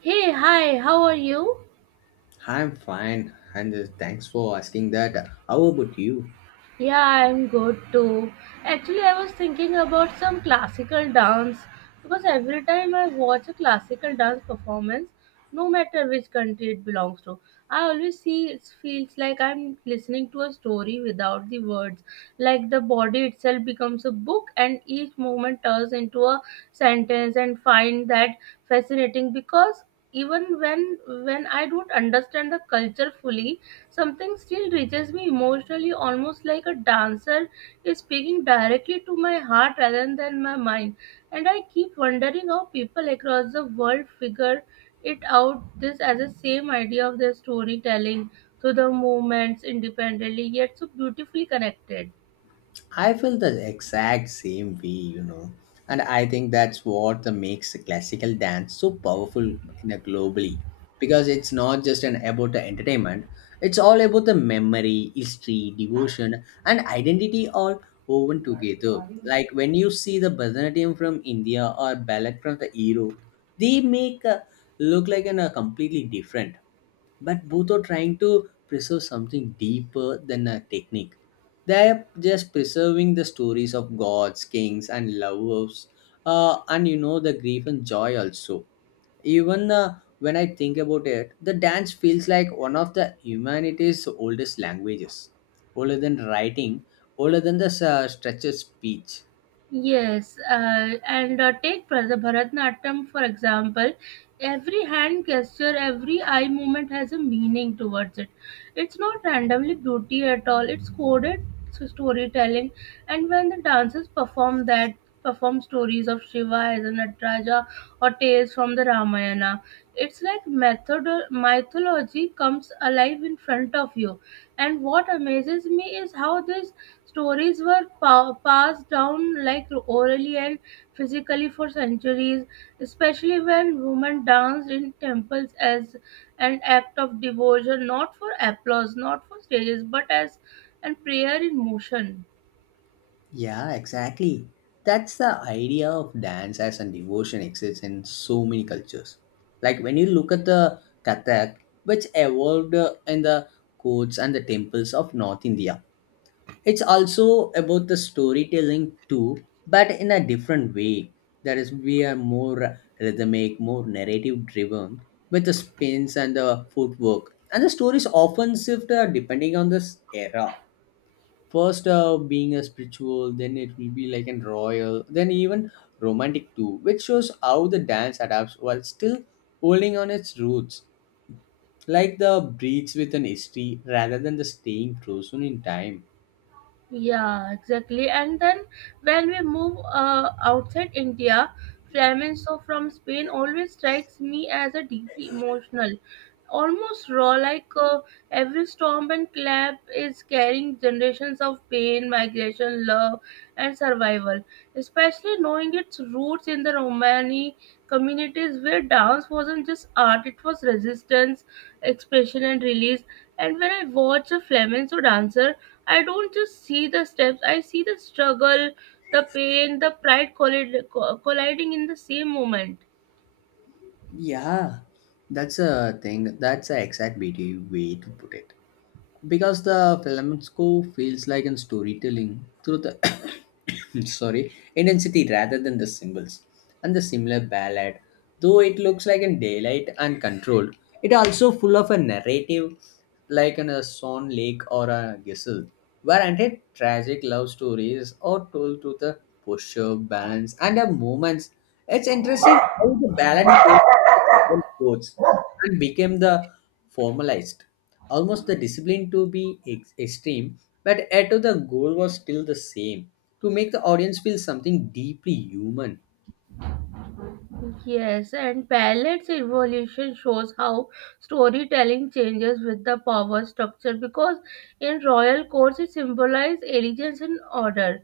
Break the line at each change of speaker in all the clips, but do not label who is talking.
Hey, hi, how are you?
I'm fine, and thanks for asking that. How about you?
Yeah, I'm good too. Actually, I was thinking about some classical dance because every time I watch a classical dance performance, no matter which country it belongs to, I always see it feels like I'm listening to a story without the words. Like the body itself becomes a book and each movement turns into a sentence and find that fascinating because even when I don't understand the culture fully, something still reaches me emotionally, almost like a dancer is speaking directly to my heart rather than my mind. And I keep wondering how people across the world figure it out this as a same idea of their storytelling through the movements independently yet so beautifully connected.
I feel the exact same way, and I think that's what the makes classical dance so powerful in a globally, because it's not just an about the entertainment; it's all about the memory, history, devotion, and identity all woven together. Like when you see the Bharatanatyam from India or ballet from the Europe, they make look like an, a completely different but both are trying to preserve something deeper than a technique. They are just preserving the stories of gods, kings, and lovers, and the grief and joy also. Even when I think about it, the dance feels like one of the humanity's oldest languages, older than writing, older than the stretched speech.
Yes, and take pra- the Bharatanatyam for example. Every hand gesture, every eye movement has a meaning towards it. It's not randomly beauty at all. It's coded to storytelling, and when the dancers perform that, perform stories of Shiva as a Nataraja or tales from the Ramayana, it's like method mythology comes alive in front of you. And what amazes me is how this stories were passed down like orally and physically for centuries, especially when women danced in temples as an act of devotion, not for applause, not for stages, but as and prayer in motion.
Yeah, exactly. That's the idea of dance as a devotion exists in so many cultures. Like when you look at the Kathak, which evolved in the courts and the temples of North India, it's also about the storytelling too, but in a different way. That is, we are more rhythmic, more narrative driven with the spins and the footwork. And the stories often shift depending on this era first being a spiritual then it will be like an royal then even romantic too which shows how the dance adapts while still holding on its roots like the breeds with an history rather than the staying frozen in time.
Yeah, exactly. And then when we move outside India, flamenco from Spain always strikes me as a deeply emotional, almost raw. Like, every storm and clap is carrying generations of pain, migration, love, and survival. Especially knowing its roots in the Romani communities where dance wasn't just art; it was resistance, expression, and release. And when I watch a flamenco dancer, I don't just see the steps, I see the struggle, the pain, the pride colliding in the same moment.
Yeah, that's a thing. That's a exact beauty way to put it. Because the flamenco feels like in storytelling through the sorry intensity rather than the symbols and the similar ballad, though it looks like in daylight and controlled. It also full of a narrative like in a Swan Lake or a Gissel, where ended tragic love stories are told through the posture, balance, and the movements. It's interesting how the balance came from the formal codes and became the formalized. Almost the discipline to be extreme, but at the goal was still the same to make the audience feel something deeply human.
Yes, and ballet's evolution shows how storytelling changes with the power structure because in royal courts it symbolizes elegance and order,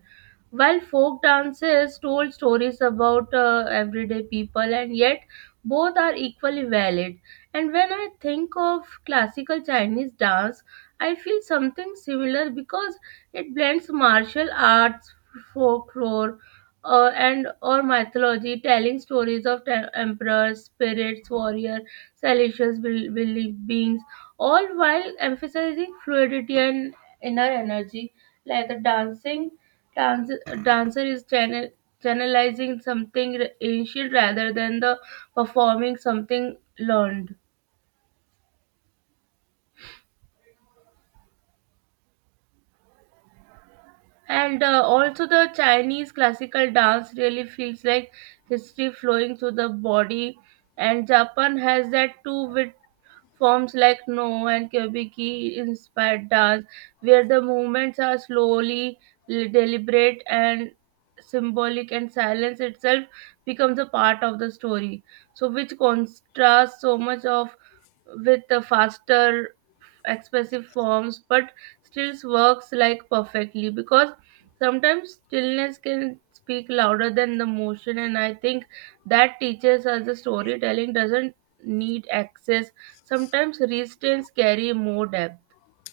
while folk dances told stories about everyday people, and yet both are equally valid. And when I think of classical Chinese dance, I feel something similar because it blends martial arts, folklore, and or mythology, telling stories of emperors, spirits, warrior, celestial beings, all while emphasizing fluidity and inner energy, like the dancer is channelizing something ancient rather than the performing something learned and also the chinese classical dance really feels like history flowing through the body and japan has that too with forms like No and Kyobiki inspired dance, where the movements are deliberate and symbolic, and silence itself becomes a part of the story. So, which contrasts so much of with the faster, expressive forms, but still works like perfectly because sometimes stillness can speak louder than the motion, and I think that teaches us the storytelling doesn't need access. Sometimes resistance carry more depth.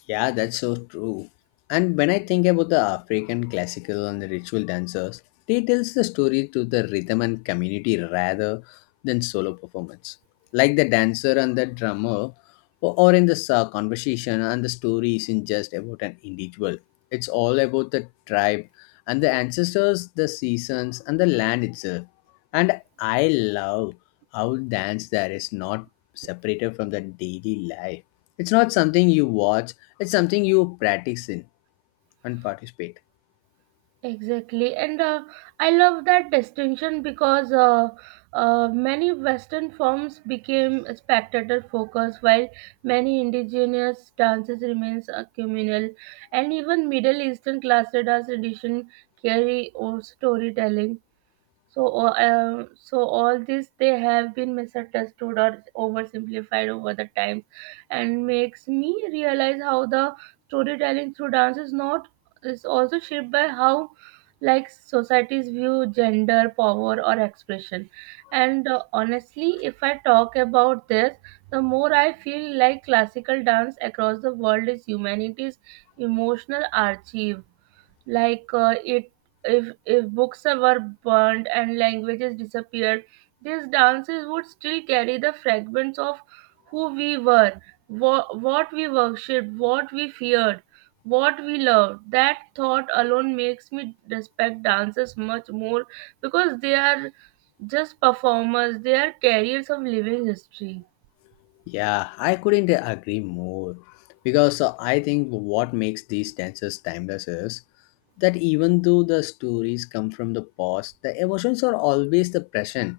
Yeah, that's so true. And when I think about the African classical and the ritual dancers, they tells the story through the rhythm and community rather than solo performance. Like the dancer and the drummer, or in the conversation and the story isn't just about an individual. It's all about the tribe and the ancestors, the seasons, and the land itself. And I love how dance there is not separated from the daily life. It's not something you watch, it's something you practice in and participate.
Exactly, and I love that distinction because many Western forms became spectator focused, while many indigenous dances remains communal, and even Middle Eastern classical dance tradition carry or storytelling. So all this they have been misunderstood or oversimplified over the times, and makes me realize how the storytelling through dance is not is also shaped by how like societies view gender, power, or expression. And honestly, if I talk about this, the more I feel like classical dance across the world is humanity's emotional archive like it if books were burned and languages disappeared, these dances would still carry the fragments of who we were, what we worshipped, what we feared, what we loved. That thought alone makes me respect dances much more because they are just performers, they are carriers of living history.
Yeah, I couldn't agree more. Because I think what makes these dances timeless is that even though the stories come from the past, the emotions are always the present.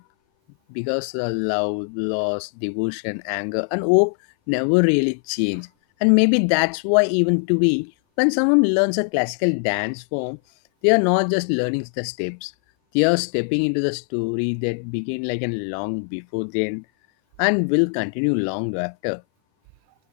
Because the love, loss, devotion, anger, and hope never really change. And maybe that's why, even today, when someone learns a classical dance form, they are not just learning the steps, they are stepping into the story that began like a long before then and will continue long after.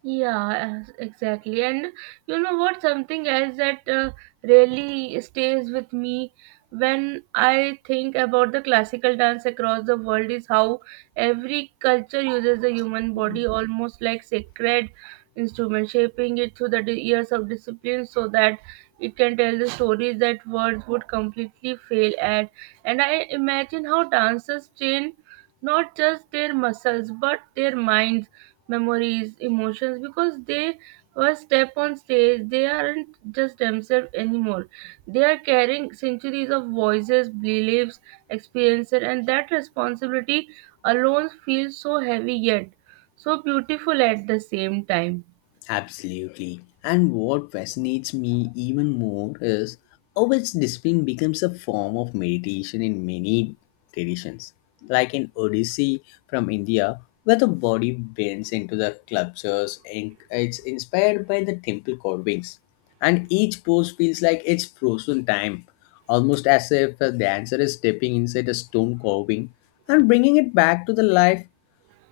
Yeah, exactly. And you know what? Something else that really stays with me when I think about the classical dance across the world is how every culture uses the human body almost like sacred instrument, shaping it through the years of discipline so that it can tell the stories that words would completely fail at. And I imagine how dancers train not just their muscles but their minds, memories, emotions because they were step on stage, they aren't just themselves anymore. They are carrying centuries of voices, beliefs, experiences, and that responsibility alone feels so heavy yet so beautiful at the same time.
Absolutely. And what fascinates me even more is how its discipline becomes a form of meditation in many traditions. Like in Odyssey from India, where the body bends into the sculptures and it's inspired by the temple carvings. And each pose feels like it's frozen time, almost as if the dancer is stepping inside a stone carving and bringing it back to the life.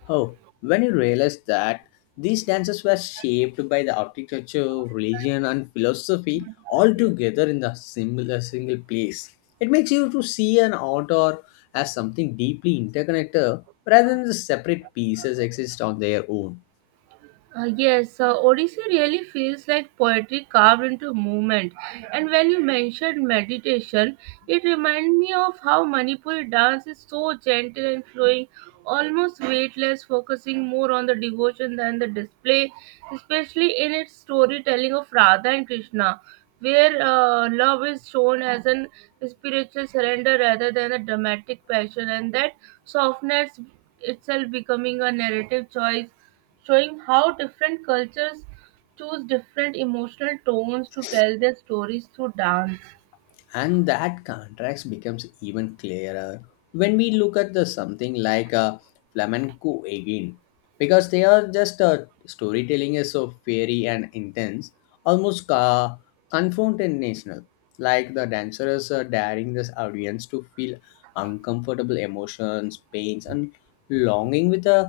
Oh, when you realize that these dances were shaped by the architecture, religion, and philosophy all together in the similar single place, it makes you to see an art or as something deeply interconnected rather than the separate pieces exist on their own.
Yes, Odyssey really feels like poetry carved into movement. And when you mentioned meditation, it reminded me of how Manipuri dance is so gentle and flowing, almost weightless, focusing more on the devotion than the display, especially in its storytelling of Radha and Krishna, where love is shown as an spiritual surrender rather than a dramatic passion, and that softness itself becoming a narrative choice showing how different cultures choose different emotional tones to tell their stories through dance.
And that contrast becomes even clearer when we look at the something like flamenco again because they are just storytelling is so fairy and intense almost confrontational like the dancers are daring this audience to feel uncomfortable emotions pains and longing with a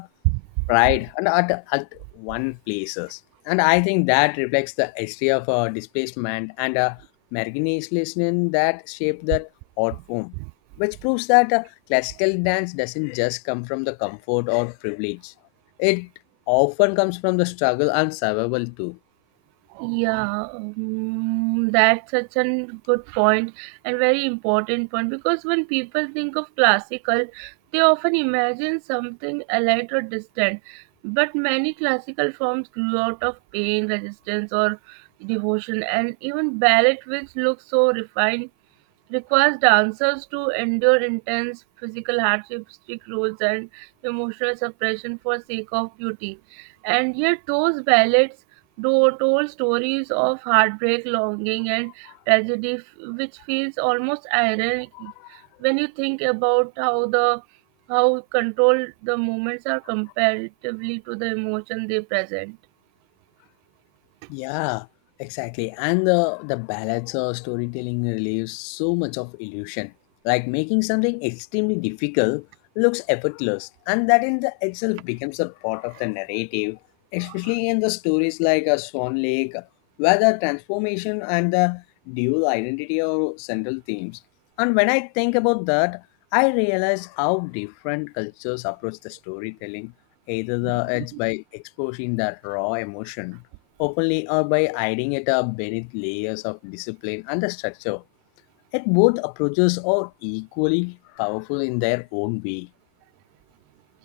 pride and at one places. And I think that reflects the history of displacement and marginalization that shaped that art form, which proves that classical dance doesn't just come from the comfort or privilege. It often comes from the struggle and survival too.
Yeah, that's such a good point and very important point because when people think of classical, they often imagine something allied or distant. But many classical forms grew out of pain, resistance, or devotion, and even ballet, which looks so refined, requires dancers to endure intense physical hardship, strict rules, and emotional suppression for sake of beauty. And yet, those ballads do told stories of heartbreak, longing, and tragedy, which feels almost ironic when you think about how the how controlled the moments are comparatively to the emotion they present.
Yeah, exactly. And the ballads or storytelling relieves so much of illusion. Like making something extremely difficult looks effortless, and that in the itself becomes a part of the narrative, especially in the stories like a Swan Lake, where the transformation and the dual identity are central themes. And when I think about that, I realize how different cultures approach the storytelling, either the, it's by exposing that raw emotion openly or by hiding it up beneath layers of discipline and the structure. Yet both approaches are equally powerful in their own way.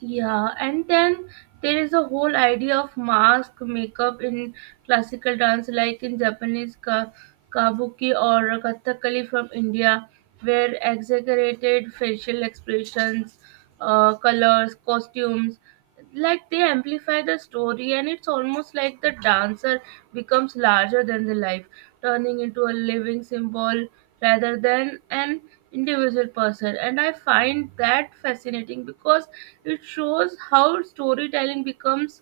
Yeah, and then there is a whole idea of mask makeup in classical dance, like in Japanese kabuki or kathakali from India, where exaggerated facial expressions, colors, costumes like they amplify the story and it's almost like the dancer becomes larger than the life turning into a living symbol rather than an individual person and I find that fascinating because it shows how storytelling becomes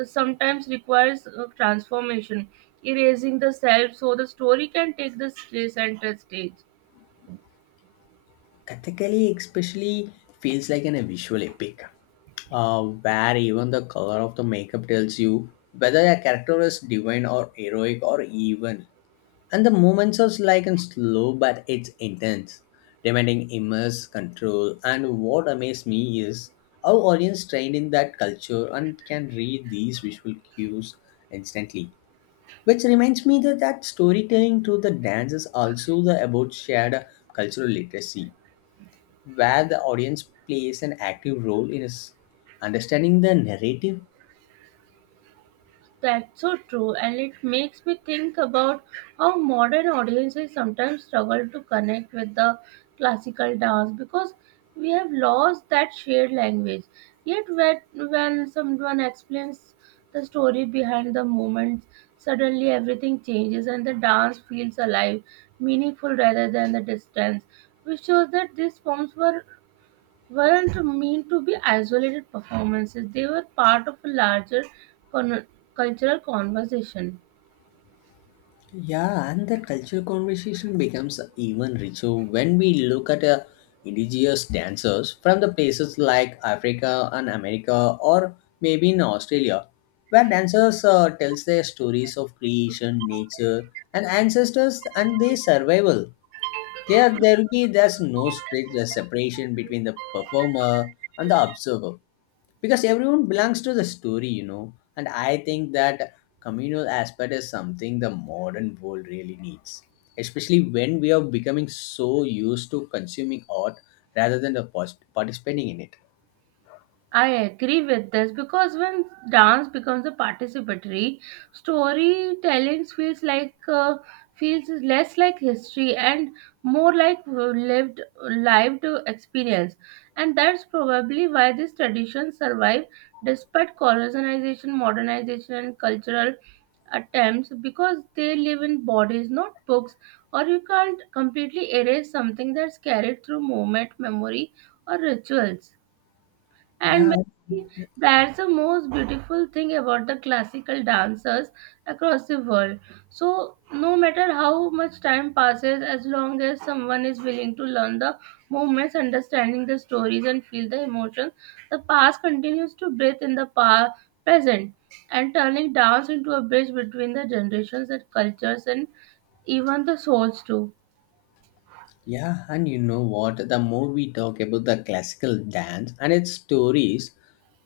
sometimes requires transformation erasing the self so the story can take the center stage.
Kathakali especially feels like an, a visual epic, where even the color of the makeup tells you whether a character is divine or heroic or evil. And the movements are like and slow, but it's intense, demanding immense control. And what amazed me is how audience trained in that culture and can read these visual cues instantly. Which reminds me that storytelling through the dance is also the about shared cultural literacy, where the audience plays an active role in us understanding the narrative.
That's so true, and it makes me think about how modern audiences sometimes struggle to connect with the classical dance because we have lost that shared language. Yet, when someone explains the story behind the movements, suddenly everything changes and the dance feels alive, meaningful rather than the distance, which shows that these forms were weren't meant to be isolated performances, they were part of a larger con- cultural conversation.
Yeah, and that cultural conversation becomes even richer when we look at indigenous dancers from the places like Africa and America, or maybe in Australia, where dancers tells their stories of creation, nature, and ancestors and their survival. There will be there's no strict separation between the performer and the observer because everyone belongs to the story, you know. And I think that communal aspect is something the modern world really needs, especially when we are becoming so used to consuming art rather than the participating in it.
I agree with this because when dance becomes a participatory, storytelling feels like feels less like history and more like lived experience, and that's probably why these traditions survive despite colonization, modernization, and cultural attempts because they live in bodies, not books. Or you can't completely erase something that's carried through movement, memory, or rituals.
Yeah.
And maybe that's the most beautiful thing about the classical dancers across the world. So, no matter how much time passes, as long as someone is willing to learn the movements, understanding the stories, and feel the emotions, the past continues to breathe in the past, present, and turning dance into a bridge between the generations and cultures and even the souls too.
Yeah, and you know what? The more we talk about the classical dance and its stories,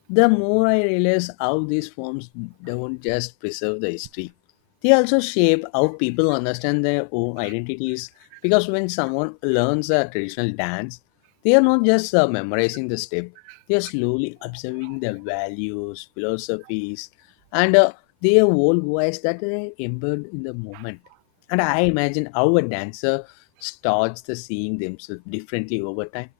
the more I realize how these forms don't just preserve the history. They also shape how people understand their own identities because when someone learns a traditional dance, they are not just memorizing the step, they are slowly observing the values, philosophies, and their whole voice that they embed in the moment. And I imagine how a dancer starts the seeing themselves differently over time.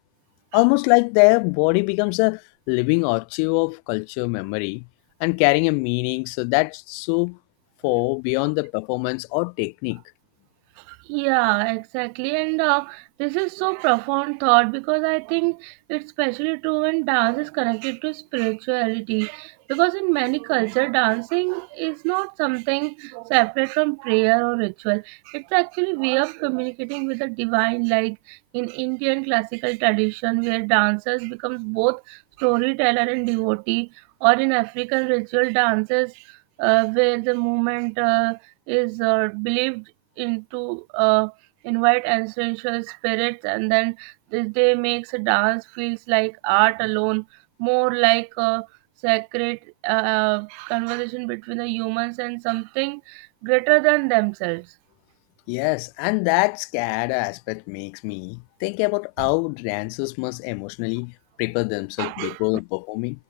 Almost like their body becomes a living archive of culture memory and carrying a meaning so that's so far beyond the performance or technique.
Yeah, exactly. And this is so profound thought because I think it's especially true when dance is connected to spirituality. Because in many cultures, dancing is not something separate from prayer or ritual. It's actually a way of communicating with the divine, like in Indian classical tradition, where dancers becomes both storyteller and devotee, or in African ritual dances where the movement is believed into invite ancestral spirits and then this day makes a dance feels like art alone more like a sacred conversation between the humans and something greater than themselves.
Yes, and that scared aspect makes me think about how dancers must emotionally prepare themselves before performing.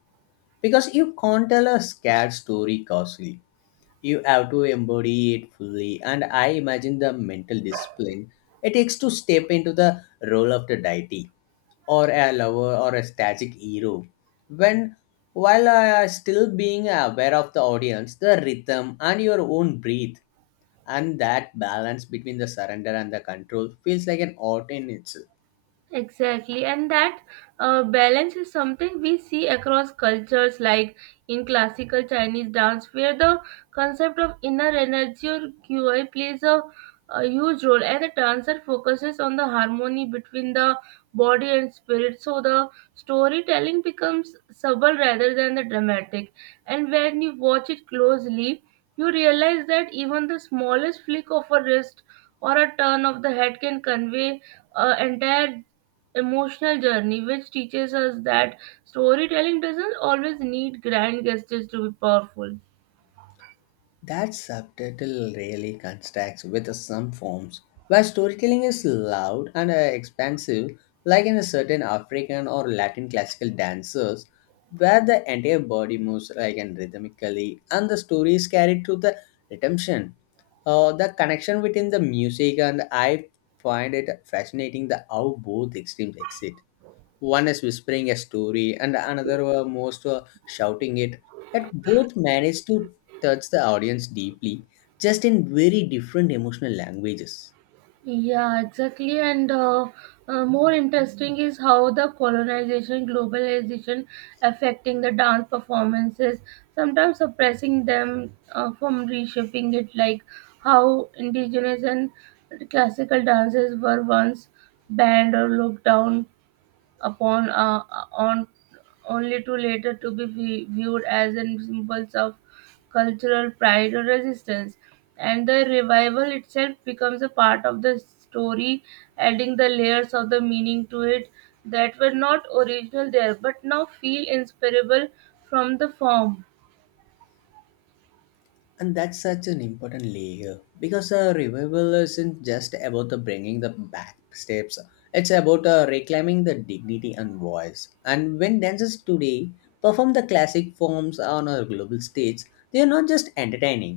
Because you can't tell a scared story casually. You have to embody it fully, and I imagine the mental discipline it takes to step into the role of the deity or a lover or a static hero. When while still being aware of the audience, the rhythm, and your own breath, and that balance between the surrender and the control feels like an art in itself.
Exactly, and that balance is something we see across cultures, like in classical Chinese dance, where the concept of inner energy or qi plays a huge role, and the dancer focuses on the harmony between the body and spirit. So the storytelling becomes subtle rather than the dramatic, and when you watch it closely, you realize that even the smallest flick of a wrist or a turn of the head can convey entire emotional journey, which teaches us that storytelling doesn't always need grand gestures to be powerful.
That subtitle really contrasts with some forms where storytelling is loud and expansive, like in a certain African or Latin classical dances, where the entire body moves like and rhythmically, and the story is carried through the redemption. The connection between the music and I find it fascinating the how both extremes exist one is whispering a story and another were most shouting it yet both managed to touch the audience deeply just in very different emotional languages.
Yeah, exactly. And more interesting is how the colonization, globalization affecting the dance performances, sometimes suppressing them from reshaping it, like how indigenous and classical dances were once banned or looked down upon on only to later to be viewed as an symbols of cultural pride or resistance and the revival itself becomes a part of the story adding the layers of the meaning to it that were not original there but now feel inseparable from the form.
And that's such an important layer because a revival isn't just about the bringing the back steps it's about reclaiming the dignity and voice and when dancers today perform the classic forms on a global stage they are not just entertaining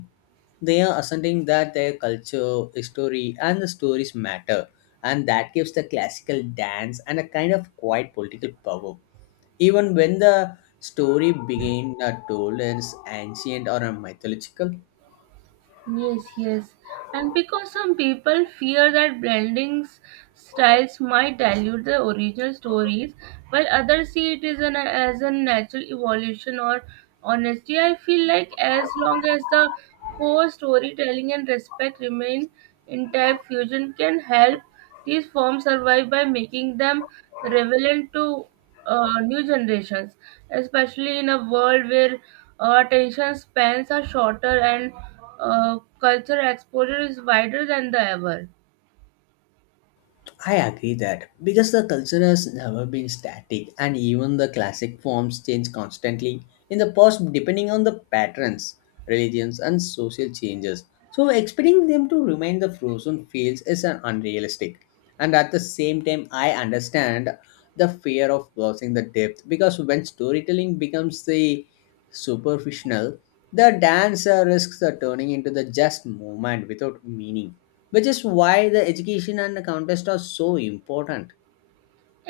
they are asserting that their culture, history, and the stories matter, and that gives the classical dance and a kind of quiet political power. Even when the story being told is ancient or mythological,
Yes, yes. And because some people fear that blending styles might dilute the original stories, while others see it as as a natural evolution or honesty, I feel like as long as the core storytelling and respect remain intact, fusion can help these forms survive by making them relevant to new generations, especially in a world where attention spans are shorter and culture exposure is wider than the ever.
I agree that because the culture has never been static and even the classic forms change constantly in the past depending on the patterns, religions and social changes. So expecting them to remain the frozen fields is an unrealistic. And at the same time I understand the fear of losing the depth because when storytelling becomes the superficial, the dance risks turning into the just movement without meaning, which is why the education and the contest are so important.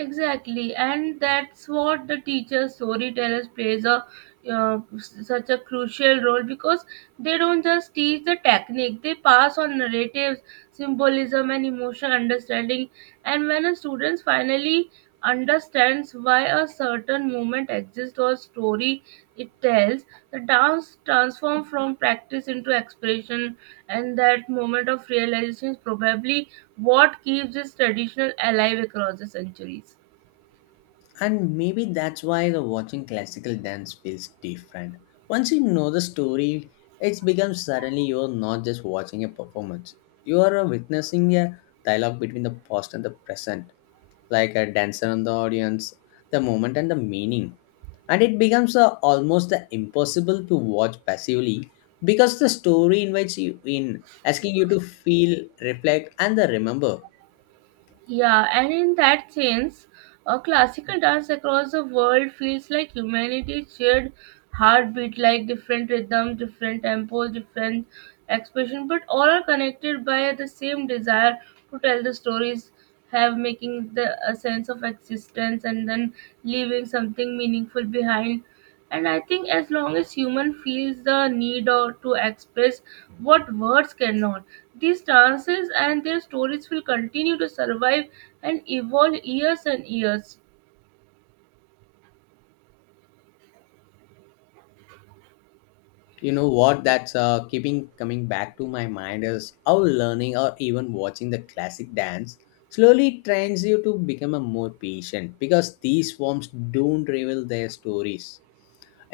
Exactly, and that's what the teacher storytellers plays a such a crucial role because they don't just teach the technique; they pass on narratives, symbolism, and emotional understanding. And when a students finally understands why a certain movement exists or story it tells. The dance transforms from practice into expression, and that moment of realization is probably what keeps this tradition alive across the centuries.
And maybe that's why the watching classical dance feels different. Once you know the story, it becomes suddenly you're not just watching a performance. You are witnessing a dialogue between the past and the present, like a dancer and the audience, the moment and the meaning. And it becomes almost impossible to watch passively because the story invites you in, asking you to feel, reflect, and the remember.
Yeah, and in that sense, a classical dance across the world feels like humanity's shared heartbeat, like different rhythms, different tempos, different expression, but all are connected by the same desire to tell the stories, have making the a sense of existence, and then leaving something meaningful behind. And I think as long as human feels the need or to express what words cannot, these dances and their stories will continue to survive and evolve years and years.
You know what that's keeping coming back to my mind is how learning or even watching the classic dance slowly trains you to become a more patient because these forms don't reveal their stories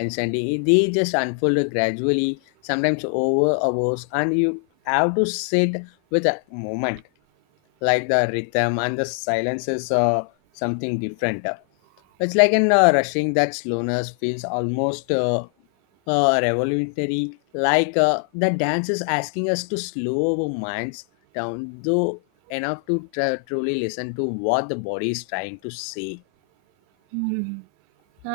instantly they just unfold gradually sometimes over hours and you have to sit with a moment like the rhythm and the silence is something different it's like in rushing that slowness feels almost revolutionary, like the dance is asking us to slow our minds down, though enough to truly listen to what the body is trying to say.
Hmm.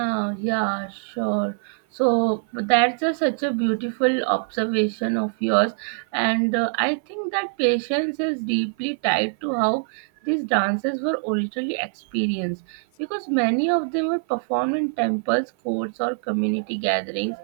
Ah, yeah, sure. So that's a, such a beautiful observation of yours, and I think that patience is deeply tied to how these dances were originally experienced because many of them were performed in temples, courts, or community gatherings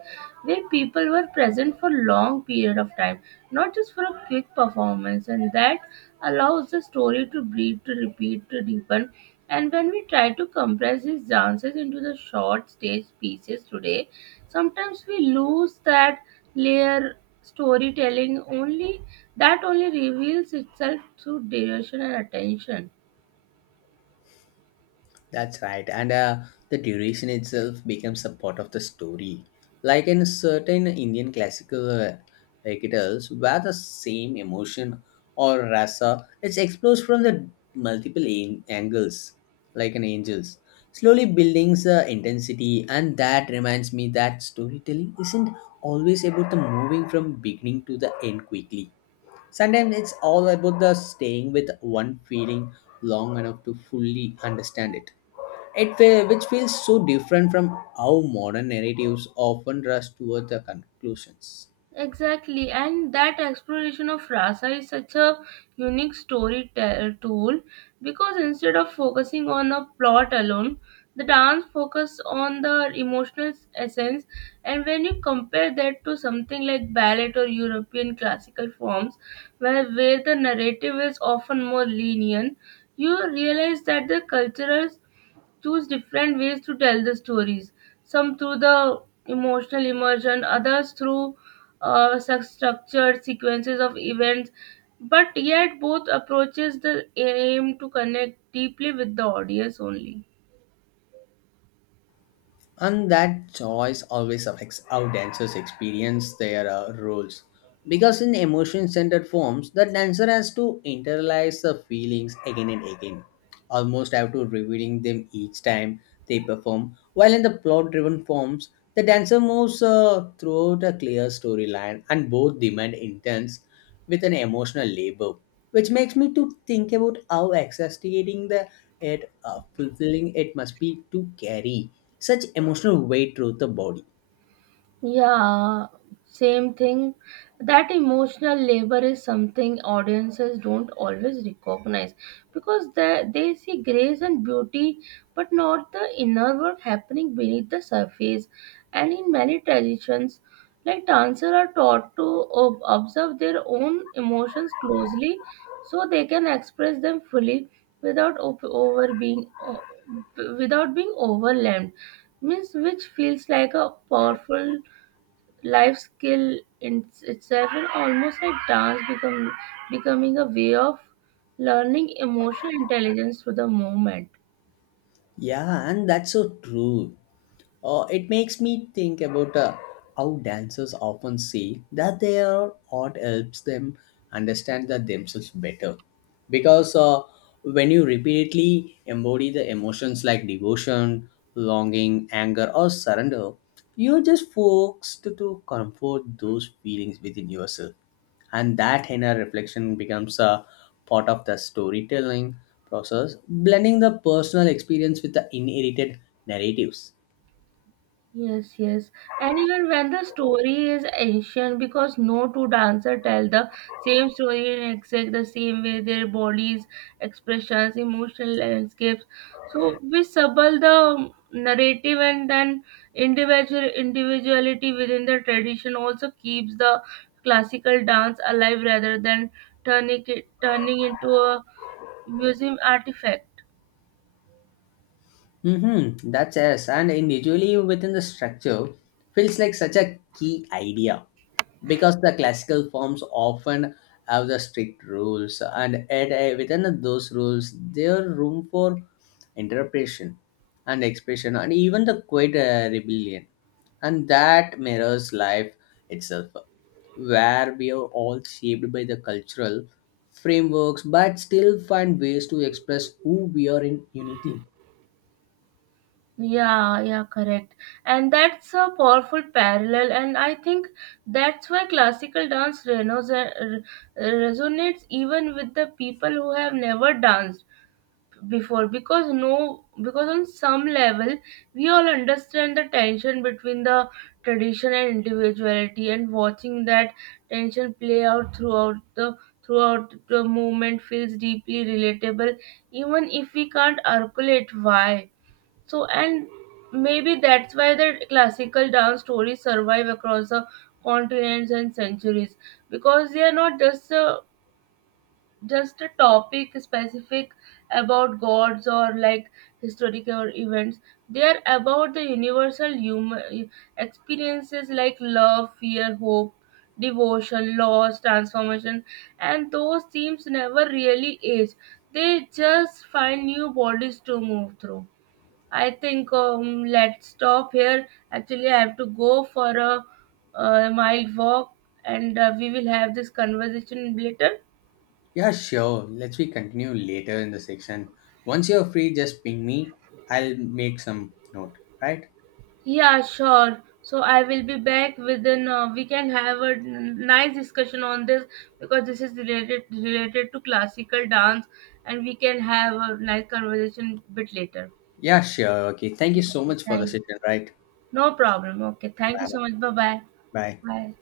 where people were present for long period of time, not just for a quick performance, and that allows the story to breathe, to repeat, to deepen. And when we try to compress these dances into the short stage pieces today, sometimes we lose that layer storytelling only that only reveals itself through duration and attention.
That's right. And the duration itself becomes a part of the story. Like in certain Indian classical recitals, where the same emotion or rasa is exposed from the multiple angles, like an angel's, slowly building the intensity. And that reminds me that storytelling isn't always about the moving from beginning to the end quickly. Sometimes it's all about the staying with one feeling long enough to fully understand it. Which feels so different from how modern narratives often rush toward the conclusions.
Exactly, and that exploration of rasa is such a unique tool because instead of focusing on a plot alone, the dance focuses on the emotional essence. And when you compare that to something like ballet or European classical forms, where the narrative is often more lenient, you realize that the cultural choose different ways to tell the stories. Some through the emotional immersion, others through such structured sequences of events. But yet, both approaches the aim to connect deeply with the audience only.
And that choice always affects how dancers experience their roles. Because in emotion centered forms, the dancer has to internalize the feelings again and again, almost have to revealing them each time they perform. While in the plot driven forms, the dancer moves throughout a clear storyline and both demand intense with an emotional labor, which makes me to think about how exasperating the it fulfilling it must be to carry such emotional weight through the body.
Yeah, same thing. That emotional labor is something audiences don't always recognize because they see grace and beauty, but not the inner work happening beneath the surface. And in many traditions, like dancers are taught to observe their own emotions closely so they can express them fully without op- over being o- without being overwhelmed means which feels like a powerful life skill in itself and almost like dance become becoming a way of learning emotional intelligence through the movement.
Yeah, and that's so true. It makes me think about how dancers often say that their art helps them understand that themselves better. Because when you repeatedly embody the emotions like devotion, longing, anger, or surrender, you're just forced to comfort those feelings within yourself and that inner reflection becomes a part of the storytelling process blending the personal experience with the inherited narratives.
Yes, yes. And even when the story is ancient, because no two dancers tell the same story in exact the same way, their bodies, expressions, emotional landscapes. So we subtle the narrative and then individuality within the tradition also keeps the classical dance alive rather than turning into a museum artifact.
Mm-hmm. That's yes, and individually within the structure feels like such a key idea because the classical forms often have the strict rules, and at a, within those rules, there are room for interpretation and expression, and even the quiet rebellion, and that mirrors life itself, where we are all shaped by the cultural frameworks, but still find ways to express who we are in uniquely.
Yeah, yeah, correct. And that's a powerful parallel, and I think that's why classical dance resonates even with the people who have never danced before because no because on some level we all understand the tension between the tradition and individuality and watching that tension play out throughout the movement feels deeply relatable even if we can't articulate why so, and maybe that's why the classical dance stories survive across the continents and centuries because they are not just a topic specific about gods or like historical events. They are about the universal human experiences like love, fear, hope, devotion, loss, transformation, and those themes never really age. They just find new bodies to move through. I think let's stop here. Actually, I have to go for a mile walk, and we will have this conversation later.
Yeah, sure. Let's we continue later in the section. Once you're free, just ping me. I'll make some note, right?
Yeah, sure. So I will be back within. We can have a nice discussion on this because this is related to classical dance, and we can have a nice conversation bit later.
Yeah, sure. Okay. Thank
So,
you so
okay,
much for the
thank you.
session, right?
No problem. Okay, thank you
Bye.
so much. Bye bye.
Bye.
Bye.